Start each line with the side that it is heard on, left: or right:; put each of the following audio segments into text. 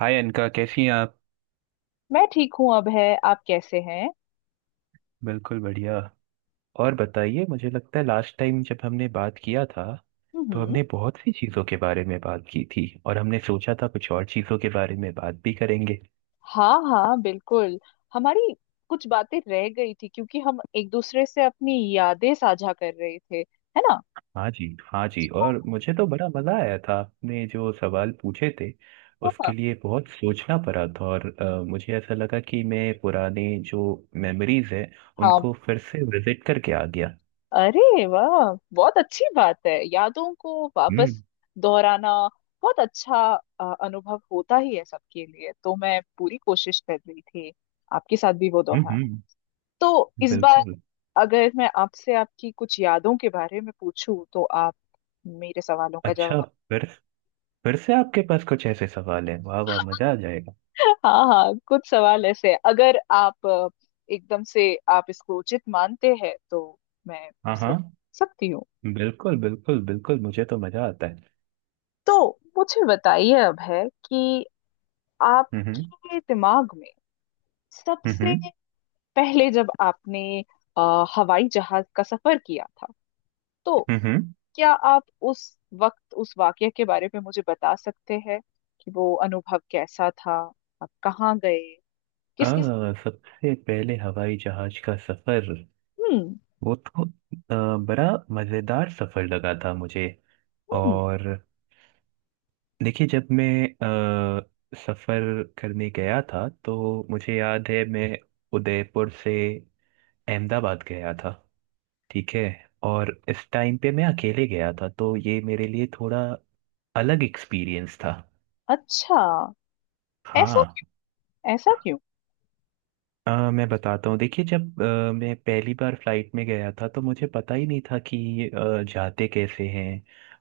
right: हाय अनका, कैसी हैं आप।
left: मैं ठीक हूँ। अब है, आप कैसे हैं?
right: बिल्कुल बढ़िया। और बताइए, मुझे लगता है लास्ट टाइम जब हमने बात किया था तो
left: हम्म।
right: हमने बहुत सी चीज़ों के बारे में बात की थी और हमने सोचा था कुछ और चीज़ों के बारे में बात भी करेंगे।
left: हाँ हाँ, बिल्कुल। हमारी कुछ बातें रह गई थी, क्योंकि हम एक दूसरे से अपनी यादें साझा कर रहे थे, है ना?
right: हाँ जी, हाँ जी। और मुझे तो बड़ा मज़ा आया था, आपने जो सवाल पूछे थे
left: हाँ
right: उसके लिए बहुत सोचना पड़ा था। और मुझे ऐसा लगा कि मैं पुराने जो मेमोरीज हैं
left: हाँ।
right: उनको फिर से विजिट करके आ गया।
left: अरे वाह, बहुत अच्छी बात है यादों को वापस
right: हम्म
left: दोहराना। बहुत अच्छा अनुभव होता ही है सबके लिए, तो मैं पूरी कोशिश कर रही थी आपके साथ भी वो
right: हम्म
left: दोहराना।
right: हम्म,
left: तो इस बार
right: बिल्कुल।
left: अगर मैं आपसे आपकी कुछ यादों के बारे में पूछूं, तो आप मेरे सवालों का
right: अच्छा।
left: जवाब,
right: फिर फिर से आपके पास कुछ ऐसे सवाल हैं। वाह वाह, मजा आ जाएगा।
left: हाँ हाँ, कुछ सवाल ऐसे हैं। अगर आप एकदम से आप इसको उचित मानते हैं, तो मैं
right: हाँ हाँ,
left: सब सकती हूँ।
right: बिल्कुल बिल्कुल बिल्कुल, मुझे तो मजा आता है।
left: तो मुझे बताइए अब है कि
right: हम्म
left: आपके दिमाग में सबसे
right: हम्म
left: पहले जब आपने हवाई जहाज का सफर किया था, तो
right: हम्म।
left: क्या आप उस वक्त उस वाकये के बारे में मुझे बता सकते हैं कि वो अनुभव कैसा था? आप कहाँ गए, किस किस?
right: हाँ, सबसे पहले हवाई जहाज का सफर
left: हम्म
right: वो तो बड़ा मजेदार सफर लगा था मुझे।
left: हम्म।
right: और देखिए, जब मैं सफर करने गया था तो मुझे याद है मैं उदयपुर से अहमदाबाद गया था। ठीक है। और इस टाइम पे मैं अकेले गया था तो ये मेरे लिए थोड़ा अलग एक्सपीरियंस था।
left: अच्छा, ऐसा
right: हाँ,
left: क्यों, ऐसा क्यों?
right: मैं बताता हूँ। देखिए, जब मैं पहली बार फ्लाइट में गया था तो मुझे पता ही नहीं था कि जाते कैसे हैं,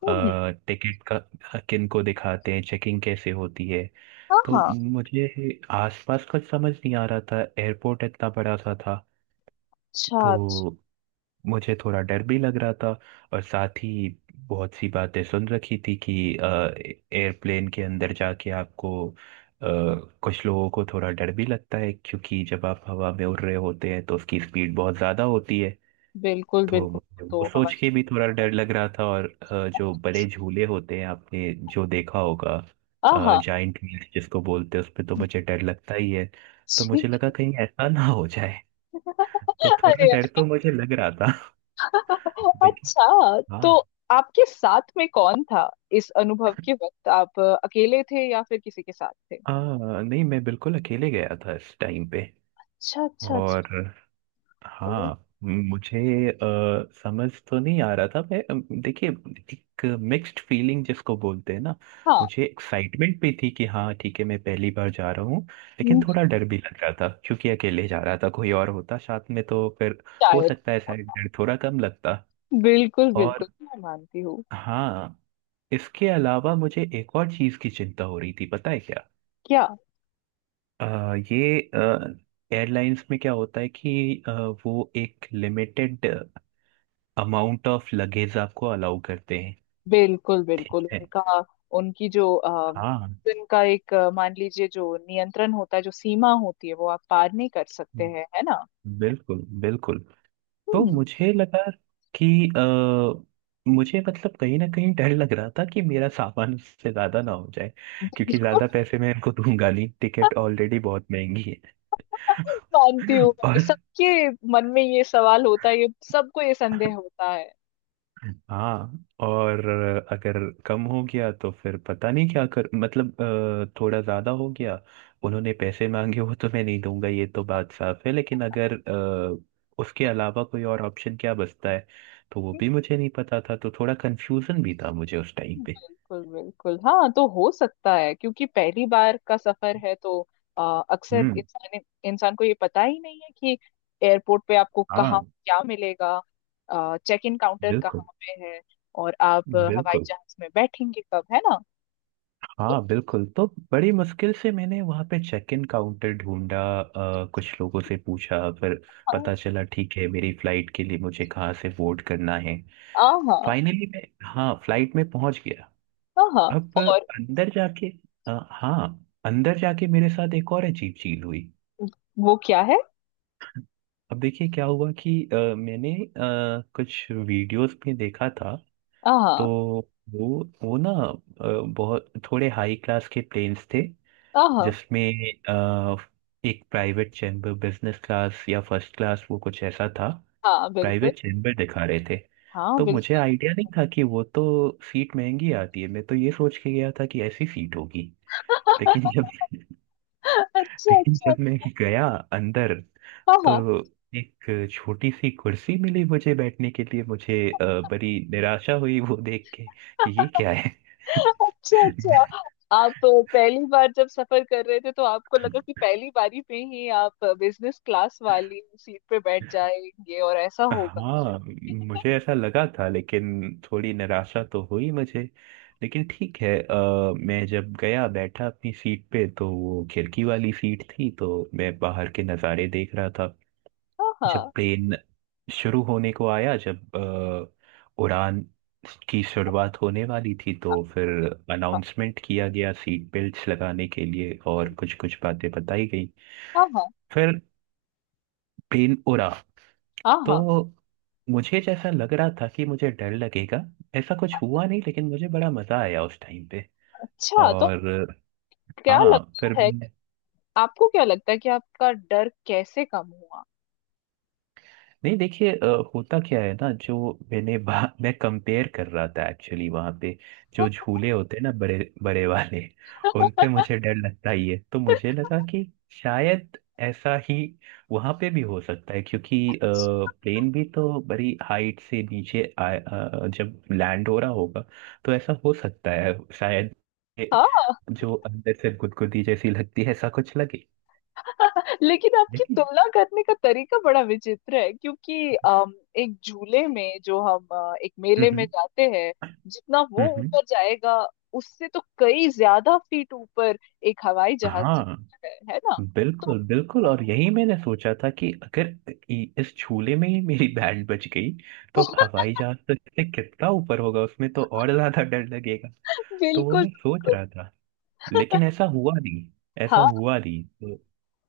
left: हम्म।
right: टिकट का किन को दिखाते हैं, चेकिंग कैसे होती है।
left: हाँ
right: तो
left: हाँ।
right: मुझे आसपास कुछ समझ नहीं आ रहा था, एयरपोर्ट इतना बड़ा सा था।
left: अच्छा अच्छा।
right: तो मुझे थोड़ा डर भी लग रहा था, और साथ ही बहुत सी बातें सुन रखी थी कि एयरप्लेन के अंदर जाके आपको, कुछ लोगों को थोड़ा डर भी लगता है क्योंकि जब आप हवा में उड़ रहे होते हैं तो उसकी स्पीड बहुत ज़्यादा होती है।
left: बिल्कुल
right: तो
left: बिल्कुल।
right: मुझे
left: तो
right: वो सोच
left: हवाई
right: के भी थोड़ा डर लग रहा था। और जो
left: जहाज,
right: बड़े झूले होते हैं, आपने जो देखा होगा,
left: आहा।
right: जाइंट व्हील्स जिसको बोलते हैं, उस पे तो मुझे डर लगता ही है। तो
left: जी।
right: मुझे लगा कहीं ऐसा ना हो जाए। तो थोड़ा
left: अरे
right: डर तो मुझे लग रहा था। लेकिन
left: अच्छा,
right: हाँ।
left: तो आपके साथ में कौन था? इस अनुभव के वक्त आप अकेले थे या फिर किसी के साथ थे?
right: हाँ नहीं, मैं बिल्कुल अकेले गया था इस टाइम पे।
left: अच्छा अच्छा अच्छा।
right: और
left: ओ,
right: हाँ, मुझे समझ तो नहीं आ रहा था। मैं, देखिए, एक मिक्स्ड फीलिंग जिसको बोलते हैं ना।
left: हाँ।
right: मुझे एक्साइटमेंट भी थी कि हाँ ठीक है, मैं पहली बार जा रहा हूँ। लेकिन
left: हम्म,
right: थोड़ा डर भी लग रहा था क्योंकि अकेले जा रहा था, कोई और होता साथ में तो फिर हो
left: शायद।
right: सकता है शायद डर थोड़ा कम लगता।
left: बिल्कुल बिल्कुल,
right: और
left: मैं मानती हूँ।
right: हाँ, इसके अलावा मुझे एक और चीज़ की चिंता हो रही थी, पता है क्या।
left: क्या?
right: अ, ये एयरलाइंस में क्या होता है कि वो एक लिमिटेड अमाउंट ऑफ लगेज आपको अलाउ करते हैं।
left: बिल्कुल
right: ठीक
left: बिल्कुल,
right: है।
left: उनका, उनकी जो
right: हाँ
left: उनका एक, मान लीजिए जो नियंत्रण होता है, जो सीमा होती है, वो आप पार नहीं कर सकते हैं, है ना?
right: बिल्कुल बिल्कुल। तो
left: हम्म,
right: मुझे लगा कि अ, मुझे, मतलब, कहीं ना कहीं डर लग रहा था कि मेरा सामान उससे ज्यादा ना हो जाए, क्योंकि
left: बिल्कुल।
right: ज्यादा पैसे मैं इनको दूंगा नहीं, टिकट ऑलरेडी बहुत महंगी
left: मानती
right: है।
left: हूँ मैं।
right: और
left: सबके मन में ये सवाल होता है, ये सबको ये संदेह होता है।
right: हाँ, और अगर कम हो गया तो फिर पता नहीं क्या कर, मतलब थोड़ा ज़्यादा हो गया, उन्होंने पैसे मांगे, वो तो मैं नहीं दूंगा, ये तो बात साफ है। लेकिन अगर उसके अलावा कोई और ऑप्शन क्या बचता है, तो वो भी मुझे नहीं पता था, तो थोड़ा कंफ्यूजन भी था मुझे उस टाइम पे।
left: बिल्कुल बिल्कुल, हाँ, तो हो सकता है क्योंकि पहली बार का सफर है, तो अक्सर
right: हम्म,
left: इंसान इंसान को ये पता ही नहीं है कि एयरपोर्ट पे आपको
right: हाँ
left: कहाँ क्या मिलेगा, चेक इन काउंटर
right: बिल्कुल
left: कहाँ पे है, और आप हवाई
right: बिल्कुल,
left: जहाज में बैठेंगे कब, है ना? तो
right: हाँ बिल्कुल। तो बड़ी मुश्किल से मैंने वहाँ पे चेक इन काउंटर ढूंढा, कुछ लोगों से पूछा, फिर
left: हाँ
right: पता चला ठीक है मेरी फ्लाइट के लिए मुझे कहाँ से बोर्ड करना है।
left: हाँ
right: फाइनली मैं, हाँ, फ्लाइट में पहुँच गया।
left: हाँ हाँ।
right: अब
left: और
right: अंदर जाके, हाँ, अंदर जाके मेरे साथ एक और अजीब चीज़ हुई।
left: वो क्या है?
right: अब देखिए क्या हुआ कि मैंने कुछ वीडियोस में देखा था।
left: हाँ
right: तो
left: हाँ
right: वो वो ना, बहुत थोड़े हाई क्लास के प्लेन्स थे,
left: हाँ हाँ,
right: जिसमें अ, एक प्राइवेट चैम्बर, बिजनेस क्लास या फर्स्ट क्लास, वो कुछ ऐसा था,
left: हाँ, बिल्कुल।
right: प्राइवेट चैम्बर दिखा रहे थे।
left: हाँ
right: तो मुझे
left: बिल्कुल।
right: आइडिया नहीं था कि वो तो सीट महंगी आती है, मैं तो ये सोच के गया था कि ऐसी सीट होगी। लेकिन जब
left: अच्छा
right: लेकिन
left: अच्छा।
right: जब मैं गया अंदर, तो
left: हाँ
right: एक छोटी सी कुर्सी मिली मुझे बैठने के लिए। मुझे बड़ी निराशा हुई वो देख के,
left: हाँ।
right: कि ये क्या है।
left: अच्छा अच्छा, आप पहली बार जब सफर कर रहे थे, तो आपको लगा कि पहली बारी में ही आप बिजनेस क्लास वाली सीट पे बैठ जाएंगे और ऐसा होगा?
right: हाँ, मुझे ऐसा लगा था, लेकिन थोड़ी निराशा तो हुई मुझे। लेकिन ठीक है, मैं जब गया बैठा अपनी सीट पे, तो वो खिड़की वाली सीट थी, तो मैं बाहर के नज़ारे देख रहा था।
left: हाँ
right: जब
left: हाँ
right: प्लेन शुरू होने को आया, जब उड़ान की शुरुआत होने वाली थी, तो फिर
left: हाँ
right: अनाउंसमेंट किया गया सीट बेल्ट्स लगाने के लिए, और कुछ कुछ बातें बताई गई।
left: हाँ हाँ
right: फिर प्लेन उड़ा।
left: हाँ
right: तो
left: हाँ।
right: मुझे जैसा लग रहा था कि मुझे डर लगेगा, ऐसा कुछ हुआ नहीं, लेकिन मुझे बड़ा मजा आया उस टाइम पे।
left: अच्छा, तो
right: और
left: क्या
right: हाँ,
left: लगता
right: फिर,
left: है आपको, क्या लगता है कि आपका डर कैसे कम हुआ?
right: नहीं, देखिए, होता क्या है ना, मैं कंपेयर कर रहा था एक्चुअली वहां पे। जो झूले होते हैं ना, बड़े बड़े वाले, उन पे मुझे डर लगता ही है। तो मुझे लगा कि शायद ऐसा ही वहां पे भी हो सकता है, क्योंकि प्लेन भी तो बड़ी हाइट से नीचे जब लैंड हो रहा होगा तो ऐसा हो सकता है, शायद ये
left: हाँ,
right: जो अंदर से गुदगुदी जैसी लगती है, ऐसा कुछ लगे।
left: लेकिन आपकी
right: लेकिन
left: तुलना करने का तरीका बड़ा विचित्र है, क्योंकि एक झूले में जो हम एक
right: हम्म
left: मेले में
right: हम्म
left: जाते हैं, जितना
right: हम्म,
left: वो
right: हम्म,
left: ऊपर जाएगा, उससे तो कई ज्यादा फीट ऊपर एक हवाई जहाज
right: हाँ
left: जाता है ना? तो
right: बिल्कुल बिल्कुल। और यही मैंने सोचा था कि अगर इस झूले में ही मेरी बैंड बच गई, तो हवाई जहाज तक से कितना ऊपर होगा, उसमें तो और ज्यादा डर लगेगा। तो वो
left: बिल्कुल बिल्कुल।
right: मैं सोच रहा था, लेकिन ऐसा हुआ नहीं। ऐसा
left: हाँ
right: हुआ नहीं, तो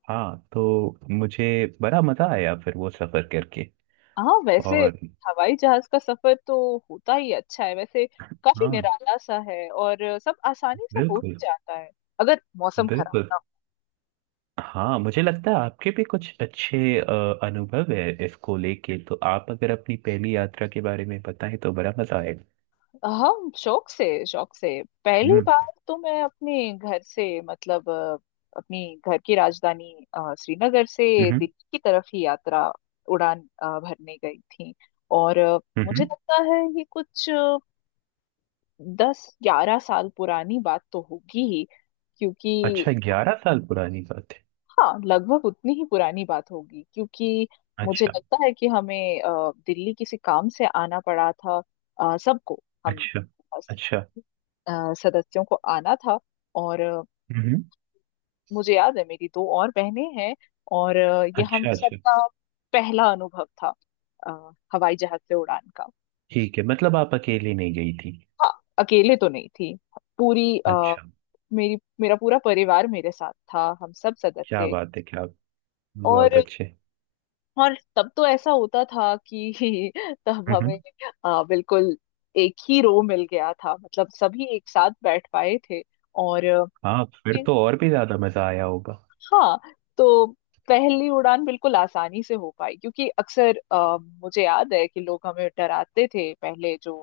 right: हाँ, तो मुझे बड़ा मजा आया फिर वो सफर करके।
left: हाँ, वैसे
right: और
left: हवाई जहाज का सफर तो होता ही अच्छा है वैसे, काफी
right: हाँ
left: निराला सा है और सब आसानी से हो ही
right: बिल्कुल
left: जाता है, अगर मौसम खराब
right: बिल्कुल।
left: ना हो।
right: हाँ मुझे लगता है आपके भी कुछ अच्छे अनुभव है इसको लेके, तो आप अगर अपनी पहली यात्रा के बारे में बताएं तो बड़ा मजा आएगा।
left: हाँ, शौक से, शौक से। पहली
right: हम्म
left: बार तो मैं अपने घर से, मतलब अपनी घर की राजधानी श्रीनगर से
right: हम्म
left: दिल्ली की तरफ ही यात्रा, उड़ान भरने गई थी। और मुझे
right: हम्म।
left: लगता है ये कुछ 10-11 साल पुरानी बात तो होगी ही, क्योंकि,
right: अच्छा, 11 साल पुरानी बात है।
left: हाँ लगभग उतनी ही पुरानी बात होगी, क्योंकि मुझे
right: अच्छा
left: लगता है कि हमें दिल्ली किसी काम से आना पड़ा था। सबको, हम
right: अच्छा
left: बस,
right: अच्छा।
left: सदस्यों को आना था, और
right: हम्म।
left: मुझे याद है मेरी दो और बहनें हैं, और ये हम
right: अच्छा अच्छा।
left: सबका पहला अनुभव था हवाई जहाज से उड़ान का।
right: ठीक है, मतलब आप अकेली नहीं गई थी।
left: हाँ, अकेले तो नहीं थी, पूरी
right: अच्छा,
left: मेरी मेरा पूरा परिवार मेरे साथ था, हम सब
right: क्या
left: सदस्य।
right: बात है क्या।
left: और
right: बहुत अच्छे।
left: और तब तो ऐसा होता था कि तब
right: हम्म।
left: हमें बिल्कुल एक ही रो मिल गया था, मतलब सभी एक साथ बैठ पाए थे। और
right: हाँ, फिर तो और भी ज्यादा मजा आया होगा।
left: हाँ, तो पहली उड़ान बिल्कुल आसानी से हो पाई, क्योंकि अक्सर मुझे याद है कि लोग हमें डराते थे पहले, जो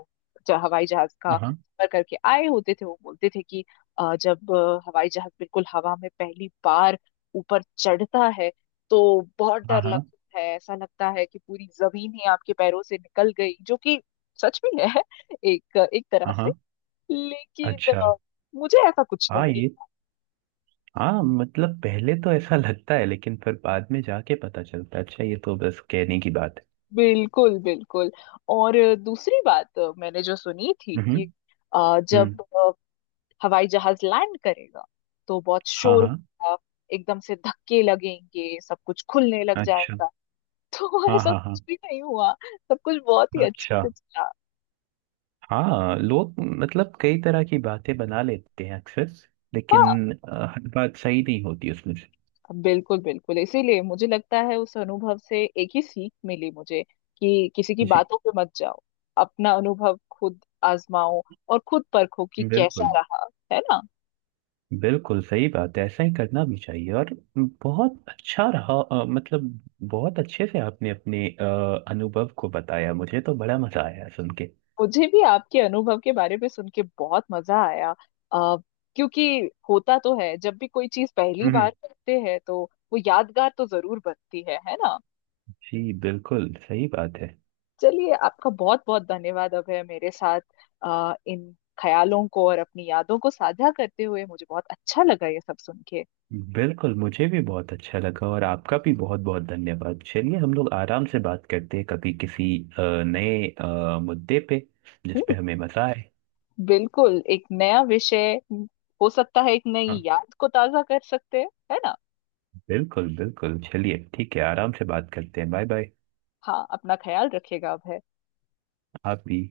left: जो हवाई जहाज का
right: हाँ
left: सफर करके आए होते थे वो बोलते थे कि जब हवाई जहाज बिल्कुल हवा में पहली बार ऊपर चढ़ता है, तो बहुत
right: हाँ
left: डर
right: हाँ।
left: लगता है, ऐसा लगता है कि पूरी जमीन ही आपके पैरों से निकल गई, जो कि सच भी है, एक एक तरह से।
right: हाँ
left: लेकिन
right: अच्छा।
left: मुझे ऐसा कुछ
right: हाँ,
left: नहीं।
right: ये, हाँ, मतलब पहले तो ऐसा लगता है, लेकिन फिर बाद में जाके पता चलता है अच्छा ये तो बस कहने की बात है।
left: बिल्कुल बिल्कुल। और दूसरी बात मैंने जो सुनी थी
right: हम्म
left: कि
right: हम्म।
left: जब हवाई जहाज लैंड करेगा, तो बहुत
right: हाँ
left: शोर
right: हाँ।
left: होगा, एकदम से धक्के लगेंगे, सब कुछ खुलने लग
right: अच्छा।
left: जाएगा, तो
right: हाँ
left: ऐसा
right: हाँ हाँ।
left: कुछ भी नहीं हुआ, सब कुछ बहुत ही अच्छे
right: अच्छा।
left: से चला।
right: हाँ लोग, मतलब, कई तरह की बातें बना लेते हैं अक्सर,
left: हाँ,
right: लेकिन हर बात सही नहीं होती उसमें से।
left: बिल्कुल बिल्कुल, इसीलिए मुझे लगता है उस अनुभव से एक ही सीख मिली मुझे कि किसी की
right: जी।
left: बातों पे मत जाओ, अपना अनुभव खुद आजमाओ, और खुद परखो कि कैसा
right: बिल्कुल,
left: रहा, है ना?
right: बिल्कुल सही बात है, ऐसा ही करना भी चाहिए। और बहुत अच्छा रहा, मतलब बहुत अच्छे से आपने अपने अनुभव को बताया, मुझे तो बड़ा मजा आया सुन के।
left: मुझे भी आपके अनुभव के बारे में सुन के बहुत मजा आया, आ, क्योंकि होता तो है, जब भी कोई चीज पहली बार
right: हम्म।
left: करते हैं, तो वो यादगार तो जरूर बनती है ना?
right: जी, बिल्कुल सही बात है।
left: चलिए, आपका बहुत बहुत धन्यवाद अभय, मेरे साथ इन ख्यालों को और अपनी यादों को साझा करते हुए मुझे बहुत अच्छा लगा ये सब सुन के।
right: बिल्कुल, मुझे भी बहुत अच्छा लगा, और आपका भी बहुत बहुत धन्यवाद। चलिए हम लोग आराम से बात करते हैं कभी किसी नए मुद्दे पे जिस पे
left: हम्म,
right: हमें मजा आए।
left: बिल्कुल, एक नया विषय। हो सकता है एक नई
right: हाँ
left: याद को ताजा कर सकते हैं, है ना?
right: बिल्कुल बिल्कुल। चलिए ठीक है, आराम से बात करते हैं। Bye bye.
left: हाँ, अपना ख्याल रखिएगा अभय।
right: आप भी।